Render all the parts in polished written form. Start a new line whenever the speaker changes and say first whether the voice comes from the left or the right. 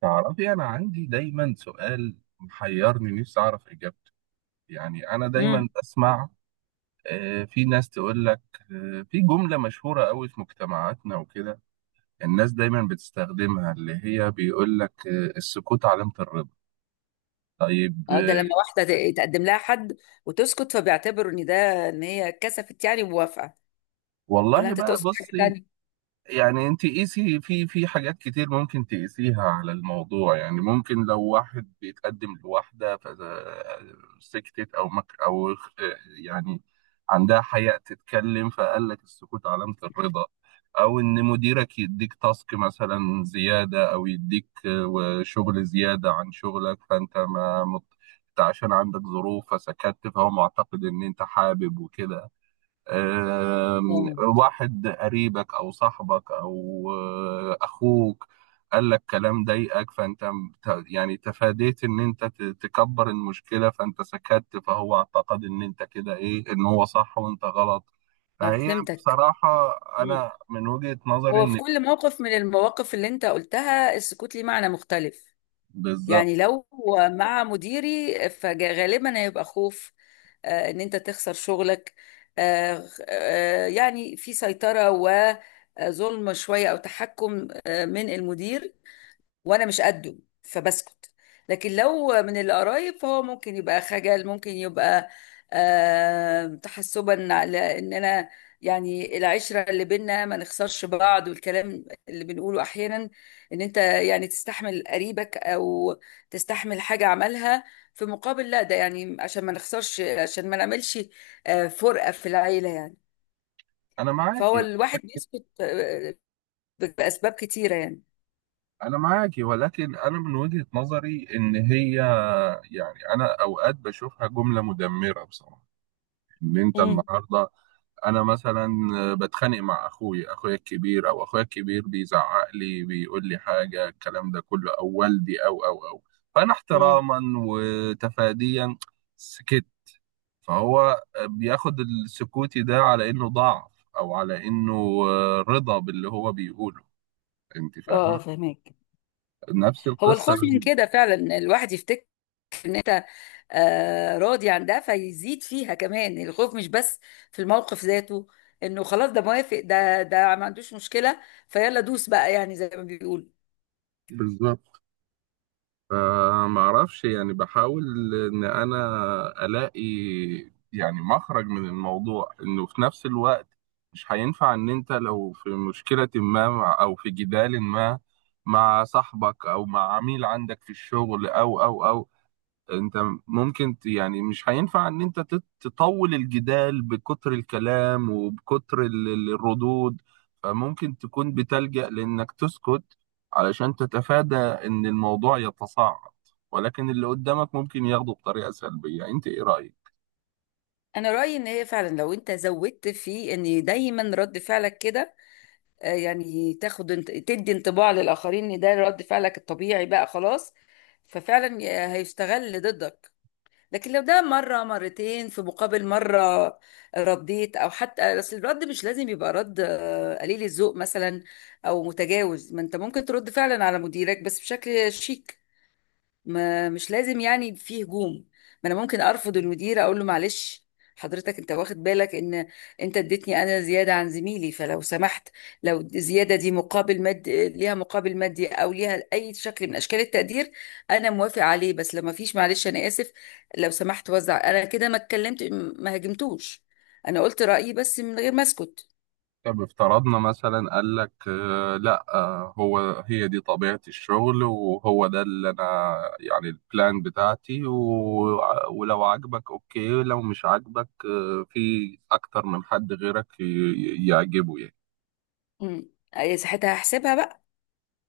right: تعرفي، أنا عندي دايما سؤال محيرني نفسي أعرف إجابته. يعني أنا دايما
left: امم
right: بسمع في ناس تقول لك في جملة مشهورة قوي في مجتمعاتنا وكده. الناس دايما بتستخدمها اللي هي بيقول لك السكوت علامة الرضا. طيب،
left: اه، ده لما واحده تقدم لها حد وتسكت، فبيعتبروا ان ده ان هي كسفت يعني وموافقه. ولا
right: والله
left: انت
right: بقى
left: تقصد حاجه
right: بصي.
left: تانية؟
right: يعني انت قيسي، في حاجات كتير ممكن تقيسيها على الموضوع. يعني ممكن لو واحد بيتقدم لواحدة فسكتت او مك او اخ- يعني عندها حياء تتكلم، فقال لك السكوت علامة الرضا. او ان مديرك يديك تاسك مثلا زيادة، او يديك شغل زيادة عن شغلك، فانت ما مت- انت عشان عندك ظروف فسكت، فهو معتقد ان انت حابب وكده. آم،
left: اه.
right: واحد قريبك او صاحبك او اخوك قال لك كلام ضايقك، فانت يعني تفاديت ان انت تكبر المشكله، فانت سكت، فهو اعتقد ان انت كده ايه، ان هو صح وانت غلط. فهي
left: فهمتك.
right: بصراحه
left: مم.
right: انا من وجهه نظري
left: هو في
right: ان
left: كل موقف من المواقف اللي انت قلتها السكوت ليه معنى مختلف.
right: بالظبط.
left: يعني لو مع مديري فغالبا هيبقى خوف، ان انت تخسر شغلك، يعني في سيطره وظلم شويه او تحكم من المدير وانا مش قده، فبسكت. لكن لو من القرايب فهو ممكن يبقى خجل، ممكن يبقى تحسبا على ان انا يعني العشرة اللي بينا ما نخسرش بعض، والكلام اللي بنقوله احيانا ان انت يعني تستحمل قريبك او تستحمل حاجة عملها في مقابل، لا، ده يعني عشان ما نخسرش، عشان ما نعملش فرقة في العيلة يعني.
right: انا
left: فهو
right: معاكي.
left: الواحد بيسكت بأسباب كتيرة يعني.
right: انا معاكي، ولكن انا من وجهه نظري ان هي يعني انا اوقات بشوفها جمله مدمره بصراحه. ان انت
left: امم
right: النهارده، انا مثلا بتخانق مع اخويا الكبير، او اخويا الكبير بيزعق لي، بيقول لي حاجه الكلام ده كله، او والدي او فانا
left: امم
right: احتراما وتفاديا سكت. فهو بياخد السكوتي ده على انه ضعف، او على انه رضا باللي هو بيقوله. انت
left: اه،
right: فاهمه؟
left: فهمك.
right: نفس
left: هو
right: القصه،
left: الخوف من كده فعلا، إن الواحد يفتكر ان انت راضي عن ده فيزيد فيها كمان، الخوف مش بس في الموقف ذاته، انه خلاص ده موافق، ده ما عندوش مشكلة، فيلا دوس بقى، يعني زي ما بيقول.
right: بالظبط. فما اعرفش، يعني بحاول ان انا الاقي يعني مخرج من الموضوع، انه في نفس الوقت مش هينفع ان انت لو في مشكلة ما او في جدال ما مع صاحبك او مع عميل عندك في الشغل او انت ممكن يعني مش هينفع ان انت تطول الجدال بكتر الكلام وبكتر الردود. فممكن تكون بتلجأ لانك تسكت علشان تتفادى ان الموضوع يتصاعد. ولكن اللي قدامك ممكن ياخده بطريقة سلبية. انت ايه رأيك؟
left: انا رأيي ان هي فعلا لو انت زودت في ان دايما رد فعلك كده، يعني تاخد تدي انطباع للآخرين ان ده رد فعلك الطبيعي بقى خلاص، ففعلا هيستغل ضدك. لكن لو ده مرة مرتين في مقابل مرة رديت، أو حتى أصل الرد مش لازم يبقى رد قليل الذوق مثلا أو متجاوز، ما أنت ممكن ترد فعلا على مديرك بس بشكل شيك، ما مش لازم يعني في هجوم. ما انا ممكن ارفض المدير، اقول له معلش حضرتك، انت واخد بالك ان انت اديتني انا زياده عن زميلي، فلو سمحت لو الزياده دي مقابل مادي، ليها مقابل مادي او ليها اي شكل من اشكال التقدير، انا موافق عليه. بس لو ما فيش، معلش انا اسف لو سمحت، وزع. انا كده ما اتكلمت، ما هاجمتوش، انا قلت رايي بس من غير ما اسكت.
right: طب افترضنا مثلا قال لك لا، هو هي دي طبيعة الشغل، وهو ده اللي انا يعني البلان بتاعتي، ولو عجبك اوكي، لو مش عجبك في اكتر من حد غيرك يعجبه يعني.
left: أمم. أي ساعتها هحسبها بقى،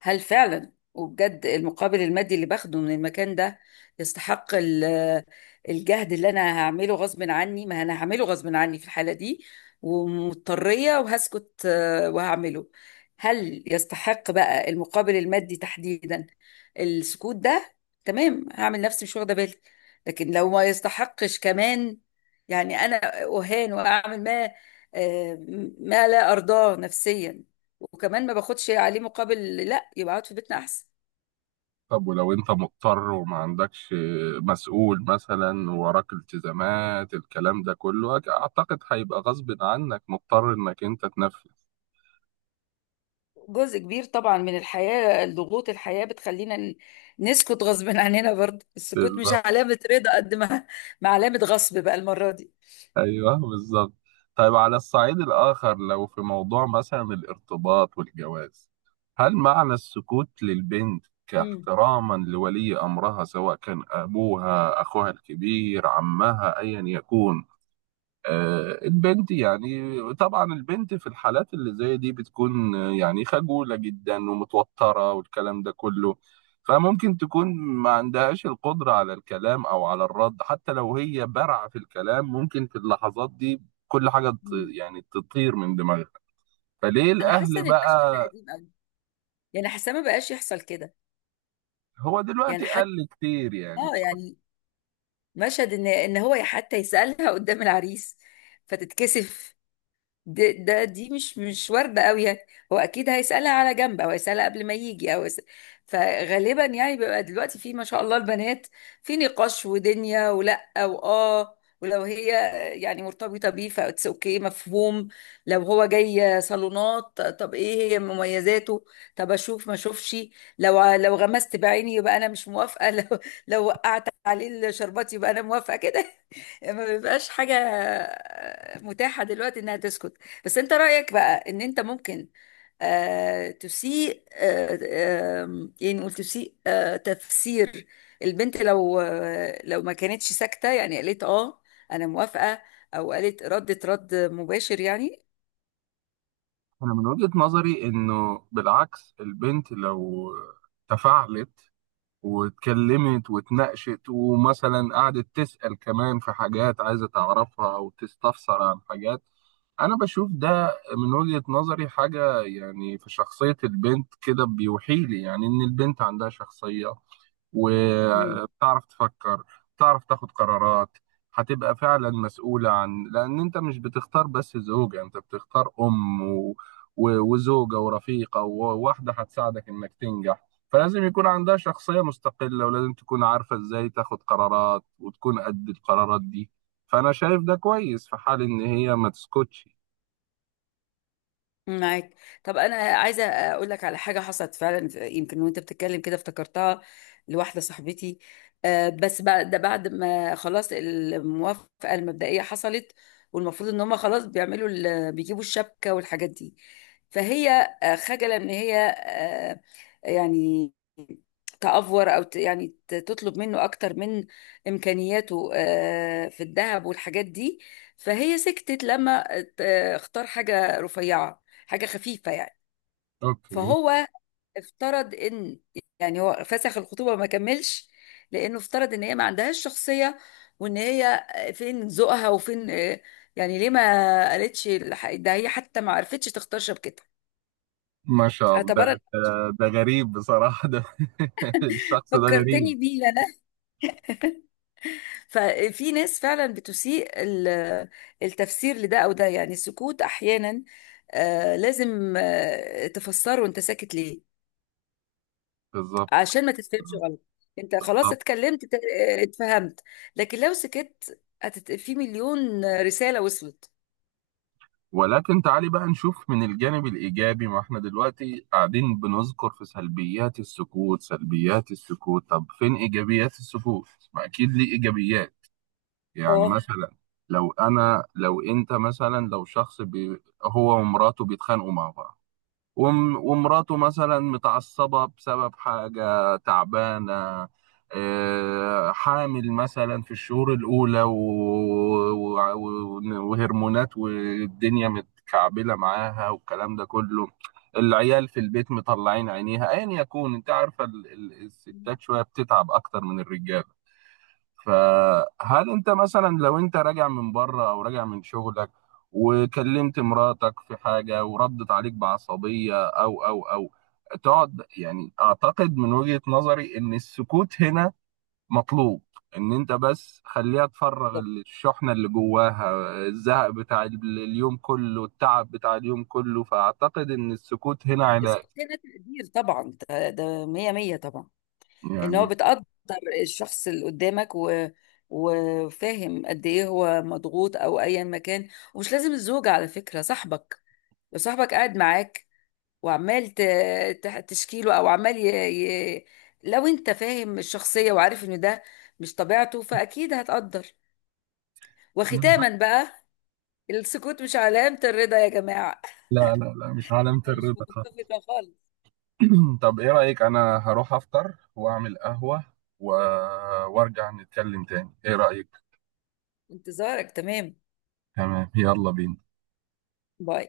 left: هل فعلا وبجد المقابل المادي اللي باخده من المكان ده يستحق الجهد اللي انا هعمله غصب عني؟ ما انا هعمله غصب عني في الحالة دي ومضطرية، وهسكت وهعمله. هل يستحق بقى المقابل المادي تحديدا السكوت ده؟ تمام، هعمل نفسي مش واخدة بالي. لكن لو ما يستحقش كمان، يعني انا اهان واعمل ما آه، ما لا ارضاه نفسيا، وكمان ما باخدش عليه مقابل، لا، يبقى اقعد في بيتنا احسن.
right: طب ولو انت مضطر وما عندكش مسؤول مثلا، وراك التزامات الكلام ده كله، اعتقد هيبقى غصب عنك مضطر انك انت تنفذ.
left: جزء كبير طبعا من الحياة، ضغوط الحياة بتخلينا نسكت غصب عننا، برضه السكوت مش
right: بالظبط.
left: علامة رضا قد ما ما علامة غصب بقى المرة دي.
right: ايوه بالظبط. طيب على الصعيد الاخر، لو في موضوع مثلا الارتباط والجواز، هل معنى السكوت للبنت
left: امم
right: كاحتراما لولي امرها، سواء كان ابوها، اخوها الكبير، عمها، ايا يكون، البنت يعني طبعا البنت في الحالات اللي زي دي بتكون يعني خجولة جدا ومتوترة، والكلام ده كله. فممكن تكون ما عندهاش القدرة على الكلام أو على الرد، حتى لو هي بارعة في الكلام، ممكن في اللحظات دي كل حاجة
left: امم
right: يعني تطير من دماغها. فليه
left: انا حاسة
right: الأهل
left: ان المشهد ده
right: بقى؟
left: قديم قوي، يعني حاسة ما بقاش يحصل كده.
right: هو
left: يعني
right: دلوقتي
left: حتى
right: قل كتير يعني
left: اه،
right: بصراحة.
left: يعني مشهد ان ان هو حتى يسألها قدام العريس فتتكسف، ده دي مش وارده قوي يعني. هو اكيد هيسالها على جنب، او هيسالها قبل ما يجي، او يسأل. فغالبا يعني بيبقى دلوقتي في ما شاء الله البنات في نقاش ودنيا ولا واه، ولو هي يعني مرتبطه بيه فاتس اوكي، مفهوم. لو هو جاي صالونات، طب ايه هي مميزاته، طب اشوف ما اشوفش، لو لو غمست بعيني يبقى انا مش موافقه لو وقعت عليه الشربات يبقى انا موافقه كده. ما بيبقاش حاجة متاحة دلوقتي إنها تسكت. بس أنت رأيك بقى، إن أنت ممكن تسيء، يعني نقول تسيء تفسير البنت لو لو ما كانتش ساكتة، يعني قالت أنا موافقة، أو قالت، ردت رد مباشر يعني.
right: أنا من وجهة نظري إنه بالعكس، البنت لو تفاعلت واتكلمت واتناقشت ومثلا قعدت تسأل كمان في حاجات عايزة تعرفها أو تستفسر عن حاجات، أنا بشوف ده من وجهة نظري حاجة، يعني في شخصية البنت كده بيوحي لي يعني إن البنت عندها شخصية وبتعرف تفكر، بتعرف تاخد قرارات، هتبقى فعلا مسؤولة، عن لأن أنت مش بتختار بس زوجة، أنت بتختار أم وزوجة ورفيقة وواحدة هتساعدك إنك تنجح، فلازم يكون عندها شخصية مستقلة، ولازم تكون عارفة إزاي تاخد قرارات وتكون قد القرارات دي. فأنا شايف ده كويس في حال إن هي ما تسكتش.
left: معاك. طب انا عايزه اقول لك على حاجه حصلت فعلا يمكن وانت بتتكلم كده افتكرتها، لواحده صاحبتي. بس بعد ده، بعد ما خلاص الموافقه المبدئيه حصلت، والمفروض ان هم خلاص بيجيبوا الشبكه والحاجات دي، فهي خجله ان هي يعني يعني تطلب منه اكتر من امكانياته في الذهب والحاجات دي. فهي سكتت، لما اختار حاجه رفيعه، حاجة خفيفة يعني.
right: أوكي.
left: فهو افترض ان، يعني هو فسخ الخطوبة ما كملش، لانه افترض ان هي ما عندهاش شخصية، وان هي فين ذوقها وفين يعني ليه ما قالتش ده هي حتى ما عرفتش تختار شبكتها،
right: ما شاء الله،
left: اعتبرت.
right: ده غريب بصراحة ده. الشخص ده غريب.
left: فكرتني بيه انا، ففي ناس فعلا بتسيء التفسير لده. او ده يعني السكوت احيانا لازم تفسره، انت ساكت ليه،
right: بالظبط.
left: عشان ما تتفهمش غلط. انت خلاص
right: بالظبط.
left: اتكلمت، اتفهمت. لكن لو سكت هتت... في مليون رسالة وصلت.
right: ولكن تعالي بقى نشوف من الجانب الإيجابي. ما احنا دلوقتي قاعدين بنذكر في سلبيات السكوت، سلبيات السكوت، طب فين إيجابيات السكوت؟ ما أكيد ليه إيجابيات. يعني
left: اه.
right: مثلا لو أنا لو أنت مثلا، لو شخص بي هو ومراته بيتخانقوا مع بعض، ومراته مثلا متعصبة بسبب حاجة تعبانة، حامل مثلا في الشهور الأولى، وهرمونات، والدنيا متكعبلة معاها، والكلام ده كله، العيال في البيت مطلعين عينيها، أيا يكون، أنت عارفة الستات شوية بتتعب أكتر من الرجالة. فهل انت مثلا لو انت راجع من بره او راجع من شغلك وكلمت مراتك في حاجة، وردت عليك بعصبية او تقعد، يعني اعتقد من وجهة نظري ان السكوت هنا مطلوب. ان انت بس خليها تفرغ
left: ده
right: الشحنة اللي جواها، الزهق بتاع اليوم كله، التعب بتاع اليوم كله، فاعتقد ان السكوت هنا علاج.
left: السكوت هنا تقدير طبعا، ده مية مية طبعا، ان هو
right: يعني
left: بتقدر الشخص اللي قدامك، و... وفاهم قد ايه هو مضغوط او ايا ما كان. ومش لازم الزوجة على فكرة، صاحبك، لو صاحبك قاعد معاك وعمال تشكيله او عمال ي... ي... لو انت فاهم الشخصية وعارف ان ده مش طبيعته فاكيد هتقدر.
right: أنا-
left: وختاما بقى، السكوت مش علامة الرضا يا جماعة
right: لا لا لا، مش علامة
left: انا مش
right: الرضا.
left: متفقة خالص.
right: طب ايه رأيك، انا هروح افطر واعمل قهوة و... وارجع نتكلم تاني، ايه رأيك؟
left: انتظارك، تمام.
right: تمام، يلا بينا.
left: باي.